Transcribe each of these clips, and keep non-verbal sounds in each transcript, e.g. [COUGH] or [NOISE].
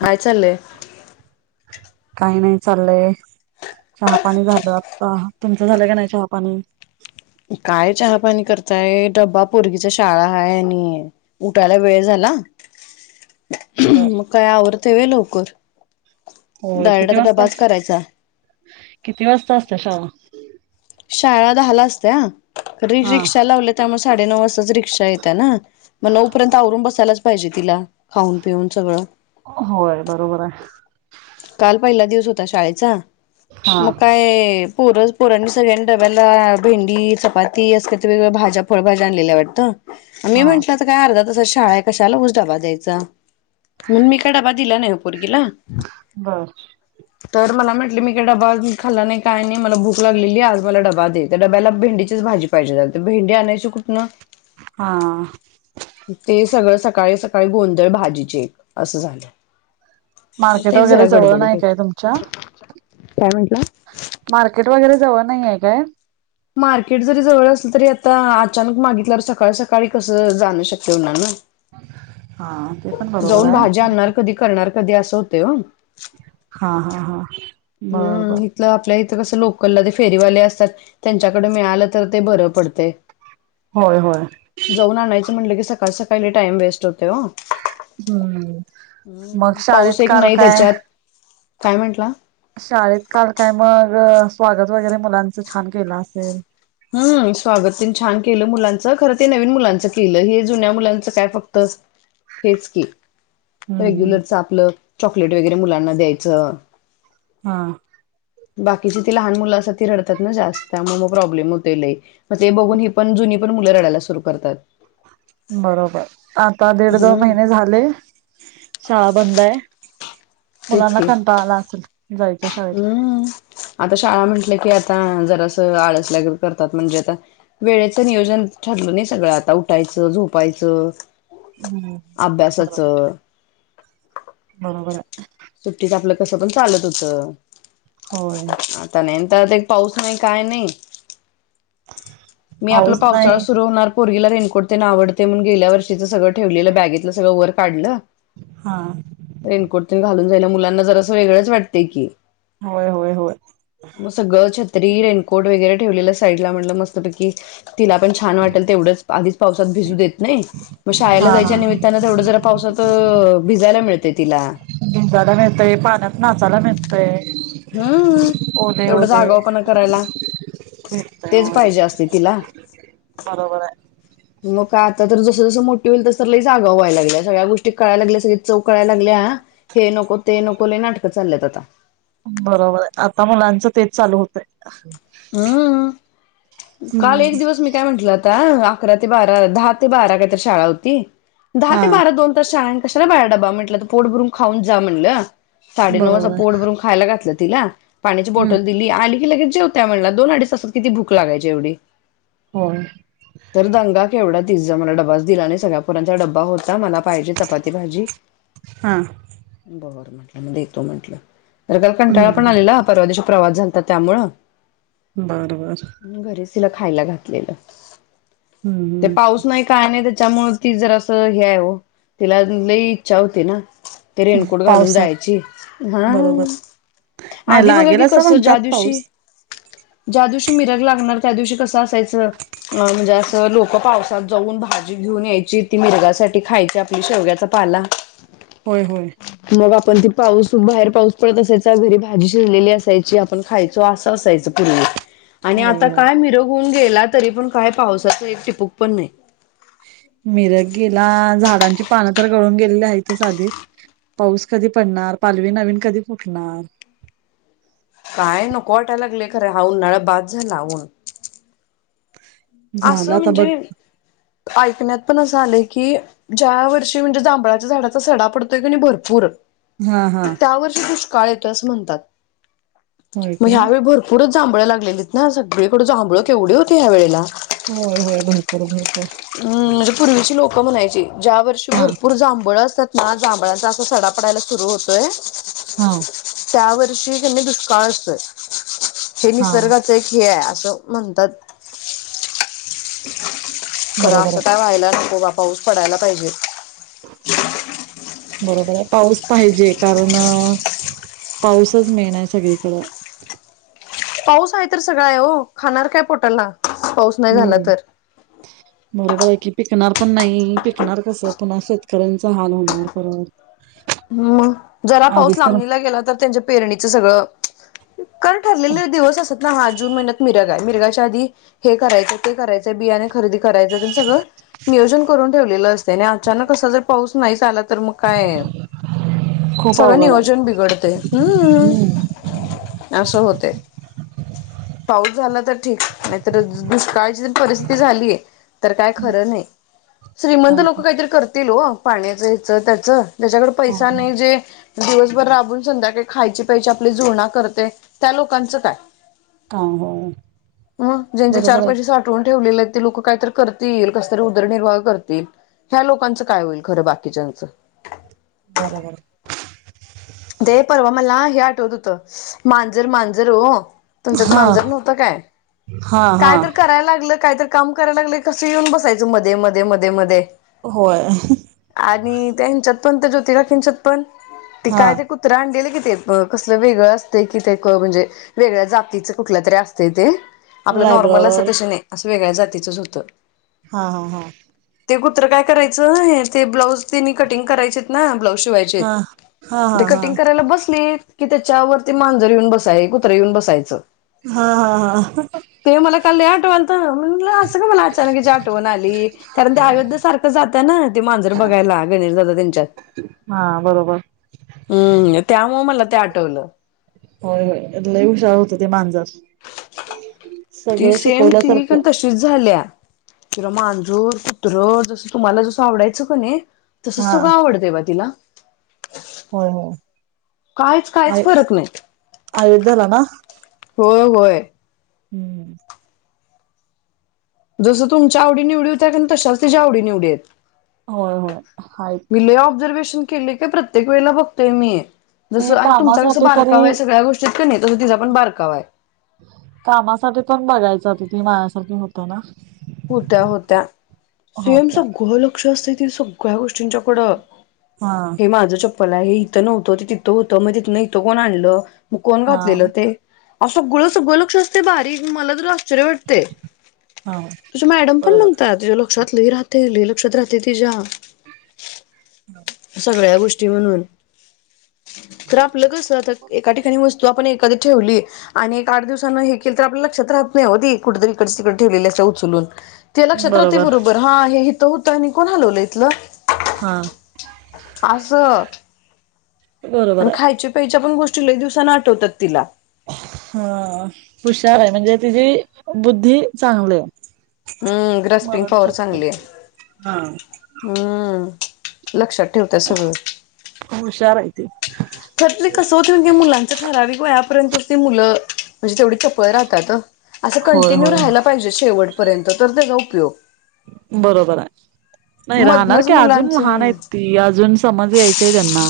काय चाललंय काही नाही चाललंय, चहा पाणी झालं आता, तुमचं झालं का नाही चहा पाणी? काय चहापाणी करत काय डब्बा पोरगीच्या शाळा आहे आणि उटायला वेळ झाला. मग काय आवरतंय व्हय लवकर होयं डायरेक्ट किती आता वाजता डबाच करायचा [UNINTELLIGIBLE] किती वाजता असते शाळा? शाळा दहा ला असत हं, री- हा रिक्षा लावल्या त्यांनच, साडे नऊ वाजता ज रिक, शा येतांय ना, मग नऊ पर्यंत आवरून बसायला. पाहिजे तिला. खाऊन पिऊन सगळं होय बरोबर आहे काल पहिला दिवस होता शाळेचा हा मकाय पूरज पुराण सगळ्यांनी डब्याला भेंडी चपाती अस वगवेगळ्या भाज्या फळभज्या आणलेल्या वाटतं मी हा म्हटलं तर काय अर्धा तसाात शाळा आहे कशालाजडबा मी काडा बाजीला नाही पोरगीला. बस तर मला म्हटले मी का डबा म खाल्ला नाही काय नाही मला भूक लाग ली आज मला डबा दे त्या डब्याला भेंडीचीच भाजी पाहिजे भेंडी आणायची कुठन हा ते सगळं सकाळी सकाळी गोंधळ भाजीचे एक असं झालं मार्केट तेच जरा वगैरे जवळ गडबडीत नाही काय होत. तुमच्या काय म्हटलं मार्केट वगैरे जवळ नाहीये काय मार्केट जरी जवळ असलं तरी आता अचानक मागितल्यावर सकाळ सकाळी कसं जाणं शक्य होणार ना ह जाऊन भाजी आणणार कधी करणार कधी असं होते हो हा हा हा बर बर हम्म इथलं आप कस लोकलला फेरीवाले असतात त्यांच्याकडे मिळालं तर ते बर पडते होय होय जाऊन आणायचं म्हटलं की का सकाळी टाईम वेस्ट होते हो हम्म मग पाऊस शाळेत एक काल नाही काय त्याच्यात काय म्हंटलं शाळेत काल काय मग स्वागत वगैरे मुलांचं छान केलं असेल हम्म स्वागतने छान केलं मुलांचं खरं ते नवीन मुलांच केलं हे जुन्या मुलांचं काय फक्त हेच के हम्म हम्म रेग्युलर आपलं चॉकलेट वगैरे मुलांना द्यायचं हा बाकीची ती लहान मुलं असत ती रडतात ना जास्त मग मग प्रॉब्लेम होते ल मग ते बघून ही पण जुनी पण मुलं रडायला सुरू करतात बरोबर आता दीड, दोन, हम्म महिने झाले शाळा बंद आहे. तेच मुलांना की कंटाळा आला असल. हम्म आता शाळा म्हटलं की आत आता जरास आळसल्यागत करतात म्हणजे आता वेळेचं नियोजन ठरलं नाही सगळं आता उठायचं झोपायचं हम्म अभ्यासाच बरोबर बरोबर आहे सुट्टीत आपलं कसं पण चालत होतं होय त्या ते एक पाऊस नाही काय नाही मी आपलं पाऊस पावसाळा नाही सुरू होणार पोरीगी ला रेनकोट ते आवडत्या म्हणून गेल्या वर्षीच सगळं ठेवलेलं बॅगेतलं सगळं वर काढलं हा रेनकोट तेन मुलांना जरास असं वेगंळ च वाटते की होय होय होय मग सगळ छत्री रेनकोट वगैरे ठेवलेलं बाजूला ला म्हणलं मस्तपैकी तिला पण छान वाटल तेवढंच आधी पावसात भिजू देत नाही मग शाळेला हा हा जायच्या निमित्तान, थोडं जरा पाऊस भिजायला मिळते तिला भिंजाला मिळतय, पाण्यात नाचायला मिळतय हम्म ओले तेवढंचं ओले आगाऊपणा करायला, भेटतय ते च होय पाहिजे असते तिला बरोबर आहे मग काय आता, तर जसं -जसं मोठी होईल तस तर लईच आगाऊ व्हायला लागली सगळ्या गोष्टी कळाय लागल्या. सगळी चव कळायला लागली. आहे हे नको ते नको, लय नाटकं चालत आता बरोबर आता मुलांचं तेच चालू होतय हम काल हम्म एक दिवस मी काय म्हटलं अकरा ते बारा, दहा ते बारा काही तर शाळा होती दहा हा ते बारा दोन तास शाळा होती कशाला बाळा डबा म्हटलं, पोट भरून खऊन जा म्हटलं साडे नऊ वाजता बरोबर पोट आहे भरून खायला घातलं तिला पाणीची हम्म बॉटल दिली आली लगेच जेवते म्हटलं, दोन अडीच तासात किती भूक लागयची जेवढे होय [UNINTELLIGIBLE] तर दंगा केवढा तीज मला डबाच दिला आणि सगळ्या पोरांचा डबा होता मला पायजे चपाती भाजी हा बरं म म देतो म्हंटलं आग त्याला कंटाळा पण हम्म आलेला परवा दिवशी प्रवास झालता त्यामुंळे बर बर मी घरीच तिला खायला घातलेलं हम्म ते हम्म पाऊस नाही काय नाही त्या मुळच ती जरास हे हाय ओ तिला आजुन लई इच्छा होती ना ते रेनकोट घालून पावसात जायची हा बरोबर नाही आधी बघा लागेल कि असं कसं ज्या म्हणतात दिवशी पाऊस ज्या दिवशी मिराग लाग गणार त्या दिवशी कसं असायचं अ म्हणजे असं लोक पावसात जाऊन भाजी घेऊन यायची ती मिरगासाठी खायची आपली शेवग्याचा पाला होय होय मग आपण ती पाऊस बाहेर पाऊस पडत असायचा घरी भाजी शिजलेली असायची आपण खायचो असं असायचं पूर्वी आणि आ होय तर होय काय [UNINTELLIGIBLE] गेला तरी पण काय पावसाचा एक टपूक पण नाही. ती पानं तर गळून गेलेली हाईतच आधीच पाऊस कधी पडणार पालवी नवीन कधी फुटणार. काय नको वाटाय लागलल खरं हा उन्हाळा बास झाला आव झाला असं आता बघ म्हणजे ऐकण्यात पण असं झालय की ज्या वर्षी म्हणजे जांभळाच्या झाडाचा सडा पडतोय कणी भरपूर हा हा त्या वर्षी दुष्काळ ये तस म्हणतात. होय म काय ह्या वेळी भरपूरच जांभळ लागलेलीत ना सगळीकड जांभळ केवढी होती ह्या वेळेला होय होय भरपूर भर हम्म म्हणजे पूर्वीची लो क म्हणायची ज्या वर्षी हा भरपूर जांभळ असत हा जांभळाचा अस सडा पडायला सुरु होतोय हा षी कणी दुष्काळ असतोय ते हा निसर्गाच एक हेय त म्हणतात खर बरोबर असं काय, आहे व्हायला नको बाबा. पाऊस पडायला पाहिजे. बरोबर आहे. पाऊस पाहिजे कारण पाऊसच मेन आहे सगळीकडं. पाऊस आहे तर सगळा आहे ओ. खाणार काय पोटाला? पाऊस नाही झाला हम. तर बरोबर आहे कि- पिकणार पण नाही पिकणार कसं पुन्हा शेतकऱ्यांच हाल होणार परत. हम्म मग, जरा पाऊस आधीच तर लांबणीला गेला तर त्यांच्या पेरणीचं सगळं काय ठरलेले दिवस असं. हा जून महिन्यात मिरग आहे. मिरगाच्या आधी हे करायचंय, ते करायचंय बियाणे खरेदी करायचं सगळं तर नियोजन करून ठेवलेलं असतय, आणि अचानक असा जर पाऊस नाहीच आला [INAUDIBLE] तर मग काय [UNINTELLIGIBLE] खूप सगळ्यांनी अवघड आहे वजन बिघडतय. हम्म, हम्म असं होतंय. पाऊस झाला तर ठीक, नाहीतर दुष्काळची परिस्थिती झालीय, तर काय खरं नाही. श्रीमंत काय ते लोकं काहीतरी करतील वो. पाण्याचं ह्याचं त्याचं [UNINTELLIGIBLE] हा पैसा हा नाही जे [UNINTELLIGIBLE] दिवसभर राबून संध्याकाळी खायची प्यायची आपली जुळणा करते. त्या लोकांचं काय? काय हो मग, ज्यांचे चार बरोबर आहे पैसे साठवून ठेवलेले आहेत. ते लोक काय तर करतील कसतरी उदरनिर्वाह करतील. ह्या लोकांच काय होईल? खरं बाकीच्याचं. बरोबर [UNINTELLIGIBLE] दे परवा मला, हे आठवत होतं, मांजर, मांजर हो तुमच्यात हा मांजर नव्हत काय? हा हा काय तर करायला लागलं त काम करायला लागलं कस येऊन बसायचं मध्ये मध्ये मध्ये मध्ये. होय आणि त्यांच्या [UNINTELLIGIBLE] पण त्या ज्योती तुमच्यात पण ती हा काय [UNINTELLIGIBLE] केलं की ते. कसलं वेगळं असतंय किथ ते म्हणजे वेगळ्या जातीच कुठल्या तरी असतंय ते. आपलं नॉर्मल असत लायब्रॉडवर तसं नाही. वेगळ्या जातीचंच होतं. हांहाहा. कुत्र काय करायचं? हे ब्लॉऊज - त्यांनी कटिंग करायचेत ना, ब्लाऊज शिवायचेत. हा हा हा ते हा कटिंग करायला बसलेत की त्याच्यावरती मांजर येऊन बसाय. कुत्र येऊन बसायचं. हा हा हा ते मला काल लय आठवाईलत हो. [UNINTELLIGIBLE] तरी मला अचानक याची आठवण आली कारण ते अयोध्या सारखं जात ना ती मांजर बघायला. [UNINTELLIGIBLE] काही नाही झालं त्यांच्यात हा बरोबर. हम्म त्यामुल. ते आठवलं. होय, होय लई हुशार होतं ते मांजर. ती सगळं सेम ती पण शिकवल्यासारखं तशीच झाल्या मांजूर कुत्र जसं तुम्हाला जसं आवडायचं कीने तसं हा सग कां आवडते बा तिला हो काहीच कायच फरक नाही अयोध्येला का हो होय हम्म जसं तुमच्या आवडी निवड होत्या का तशाच तिच्या आवडी निवडीत होय होय हायत केली काय प्रत्येक वेळेला बघतोय मी ती जसं आणि तुमचा कसं कामासाठी तरी बारकाव आहे सगळ्या गोष्टीत क नाही तसं तिचा पण बारकाव आहे आणिती मायासारखे होतं ना होत्या होत्या सेम होत्या सगळं लक्ष असते दिसून सगळ्या गोष्टींच्याकडं हा हे माझ्य चाकले मला हे इथं नव्हतं ते तिथं होतं मग तिथं इथं कोण आणलं कोण हा घातलेल ते सगळं सगळं लक्ष असते बारीक मला तर आश्चर्य वाटतंय हा तुझ मॅडम पण बरोबर म्हणतात लक्षात लई राहते लई लक्षात राहते तीचा सगळ्या गोष्टी म्हणून तर आप कसे आता एका ठिकाणी वस्तू एखाद ठेवली आणि एक आठ दिवसाांना हे केल तर आपल्या लक्षात राहत नाही होती कुठेतरी इकडे तिकडे ठेवलेल्या असे उचलून ते लक्षात राहते बरोबर हा हे ऊठ तो आणि कोण हलवलं इतल हा अस आणि बरोबर आहे खायच्या प्यायच्या पण गोष्टी लय दिवसांनी आठवतात तिला. हा हुशार आहे. म्हणजे तिची बुद्धी चांगली आहे. हम्म ग्रस्पिंग पॉवर चांगली आहे. हा हम्म लक्षात. ठेवत्या सगळं. ते. खरतरी कस होतय मुलांचा ठरावीक वयापर्यंत. मुलं म्हणजे तेवढी चपळ राहतात. असं होय कंटिन्यू होय राहायला पाहिजे शेवट. पर्यंत तर तेज उपयोग. बरोबर आहे. नाही राहणार मधनच की अजून लहान मुलांचं आहेत ती. अजून समज यायची आहे त्यांना.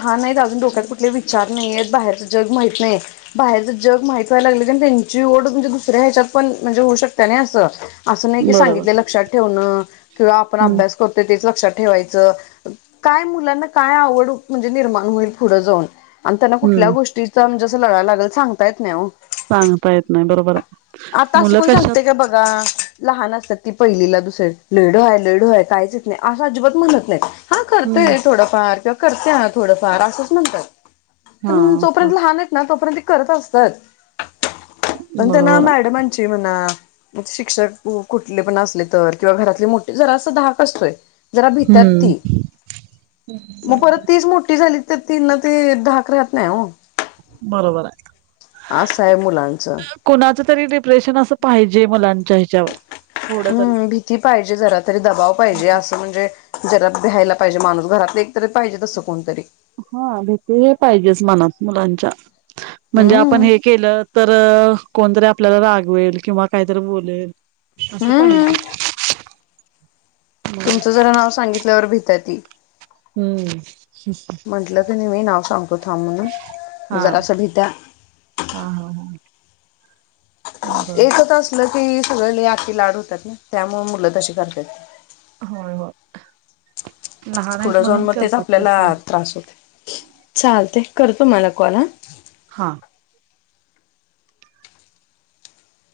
हा नाही अजून डोक्यात कुठले विचार नाहीयेत बाहेरच जग माहित नाही. बाहेरच जग माहित व्हाय लागले की त्यांची ओढ म्हणजे दुसऱ्या ह्याच्यात पण म्हणजे होऊ शकत्या नाही अस. असं नाही की बरोबर सांगितले लक्षात ठेवणं किंवा आपण हम्म अभ्यास करतो तेच लक्षात. ठेवायच काय मुलांना. काय आवड म्हणजे निर्माण होईल पुढं जाऊन. आणि त्यांना कुठल्या हम्म गोष्टीचा. लागाय लागल सांगता येत नाही. हो सांगता येत नाही बरोबर आहे आता असं मुलं कोण सांगते कशात. का बघा लहान असतात ती पहिलीला दुसरी लय ढ आहे, लय ढ आहे कायच येत नाही असं अजिबात म्हणत नाही. हा हम्म करतय थोडं. किंवा करते थोडं फार असंच म्हणतात. हा कारण जोपर्यंत लहान आहेत ना तोपर्यंत. करत असतात. पण तेना बरोबर आहे मॅडमांची म्हणा. मग शिक्षक कुठले पण असले तर किंवा घरातले मोठे जरा स धाक असतोय. जरा भितात हम्म. ती मग परत तीच मोठी. झाली तर तीन ना ते धाक राहत नाही हो. बरोबर आहे. आस आहे मुलांचं. कुणाच तरी डिप्रेशन अस पाहिजे मुलांच्या हिच्यावर हम्म भीती पाहिजे जरा तरी दबाव पाहिजे असं म्हणजे जरा. भ्यायला पाहिजे माणूस घरात एक तरी पाहिजे तसं कोणतरी. हा भीती हे पाहिजेच मनात मुलांच्या. म्हणजे आपण हम्म हे केलं तर कोणतरी आपल्याला रागवेल किंवा काहीतरी बोलेल हम्म [UNINTELLIGIBLE] तुमचं जरा नाव सांगितल्यावर भी पद्धती हम्म म्हंटलं तर मी नाव सांगतो थांब म्हणून हा जरा असं भिता हा हा हा बर एकच असलं की सगळे लई असले लाड होतात ना, त्यामुळे मुलं तशी करतात होय हो फुडं जाऊन म त्याचा आपल्याला त्रास होतो, चालतय. कर तु मला कॉल हा हा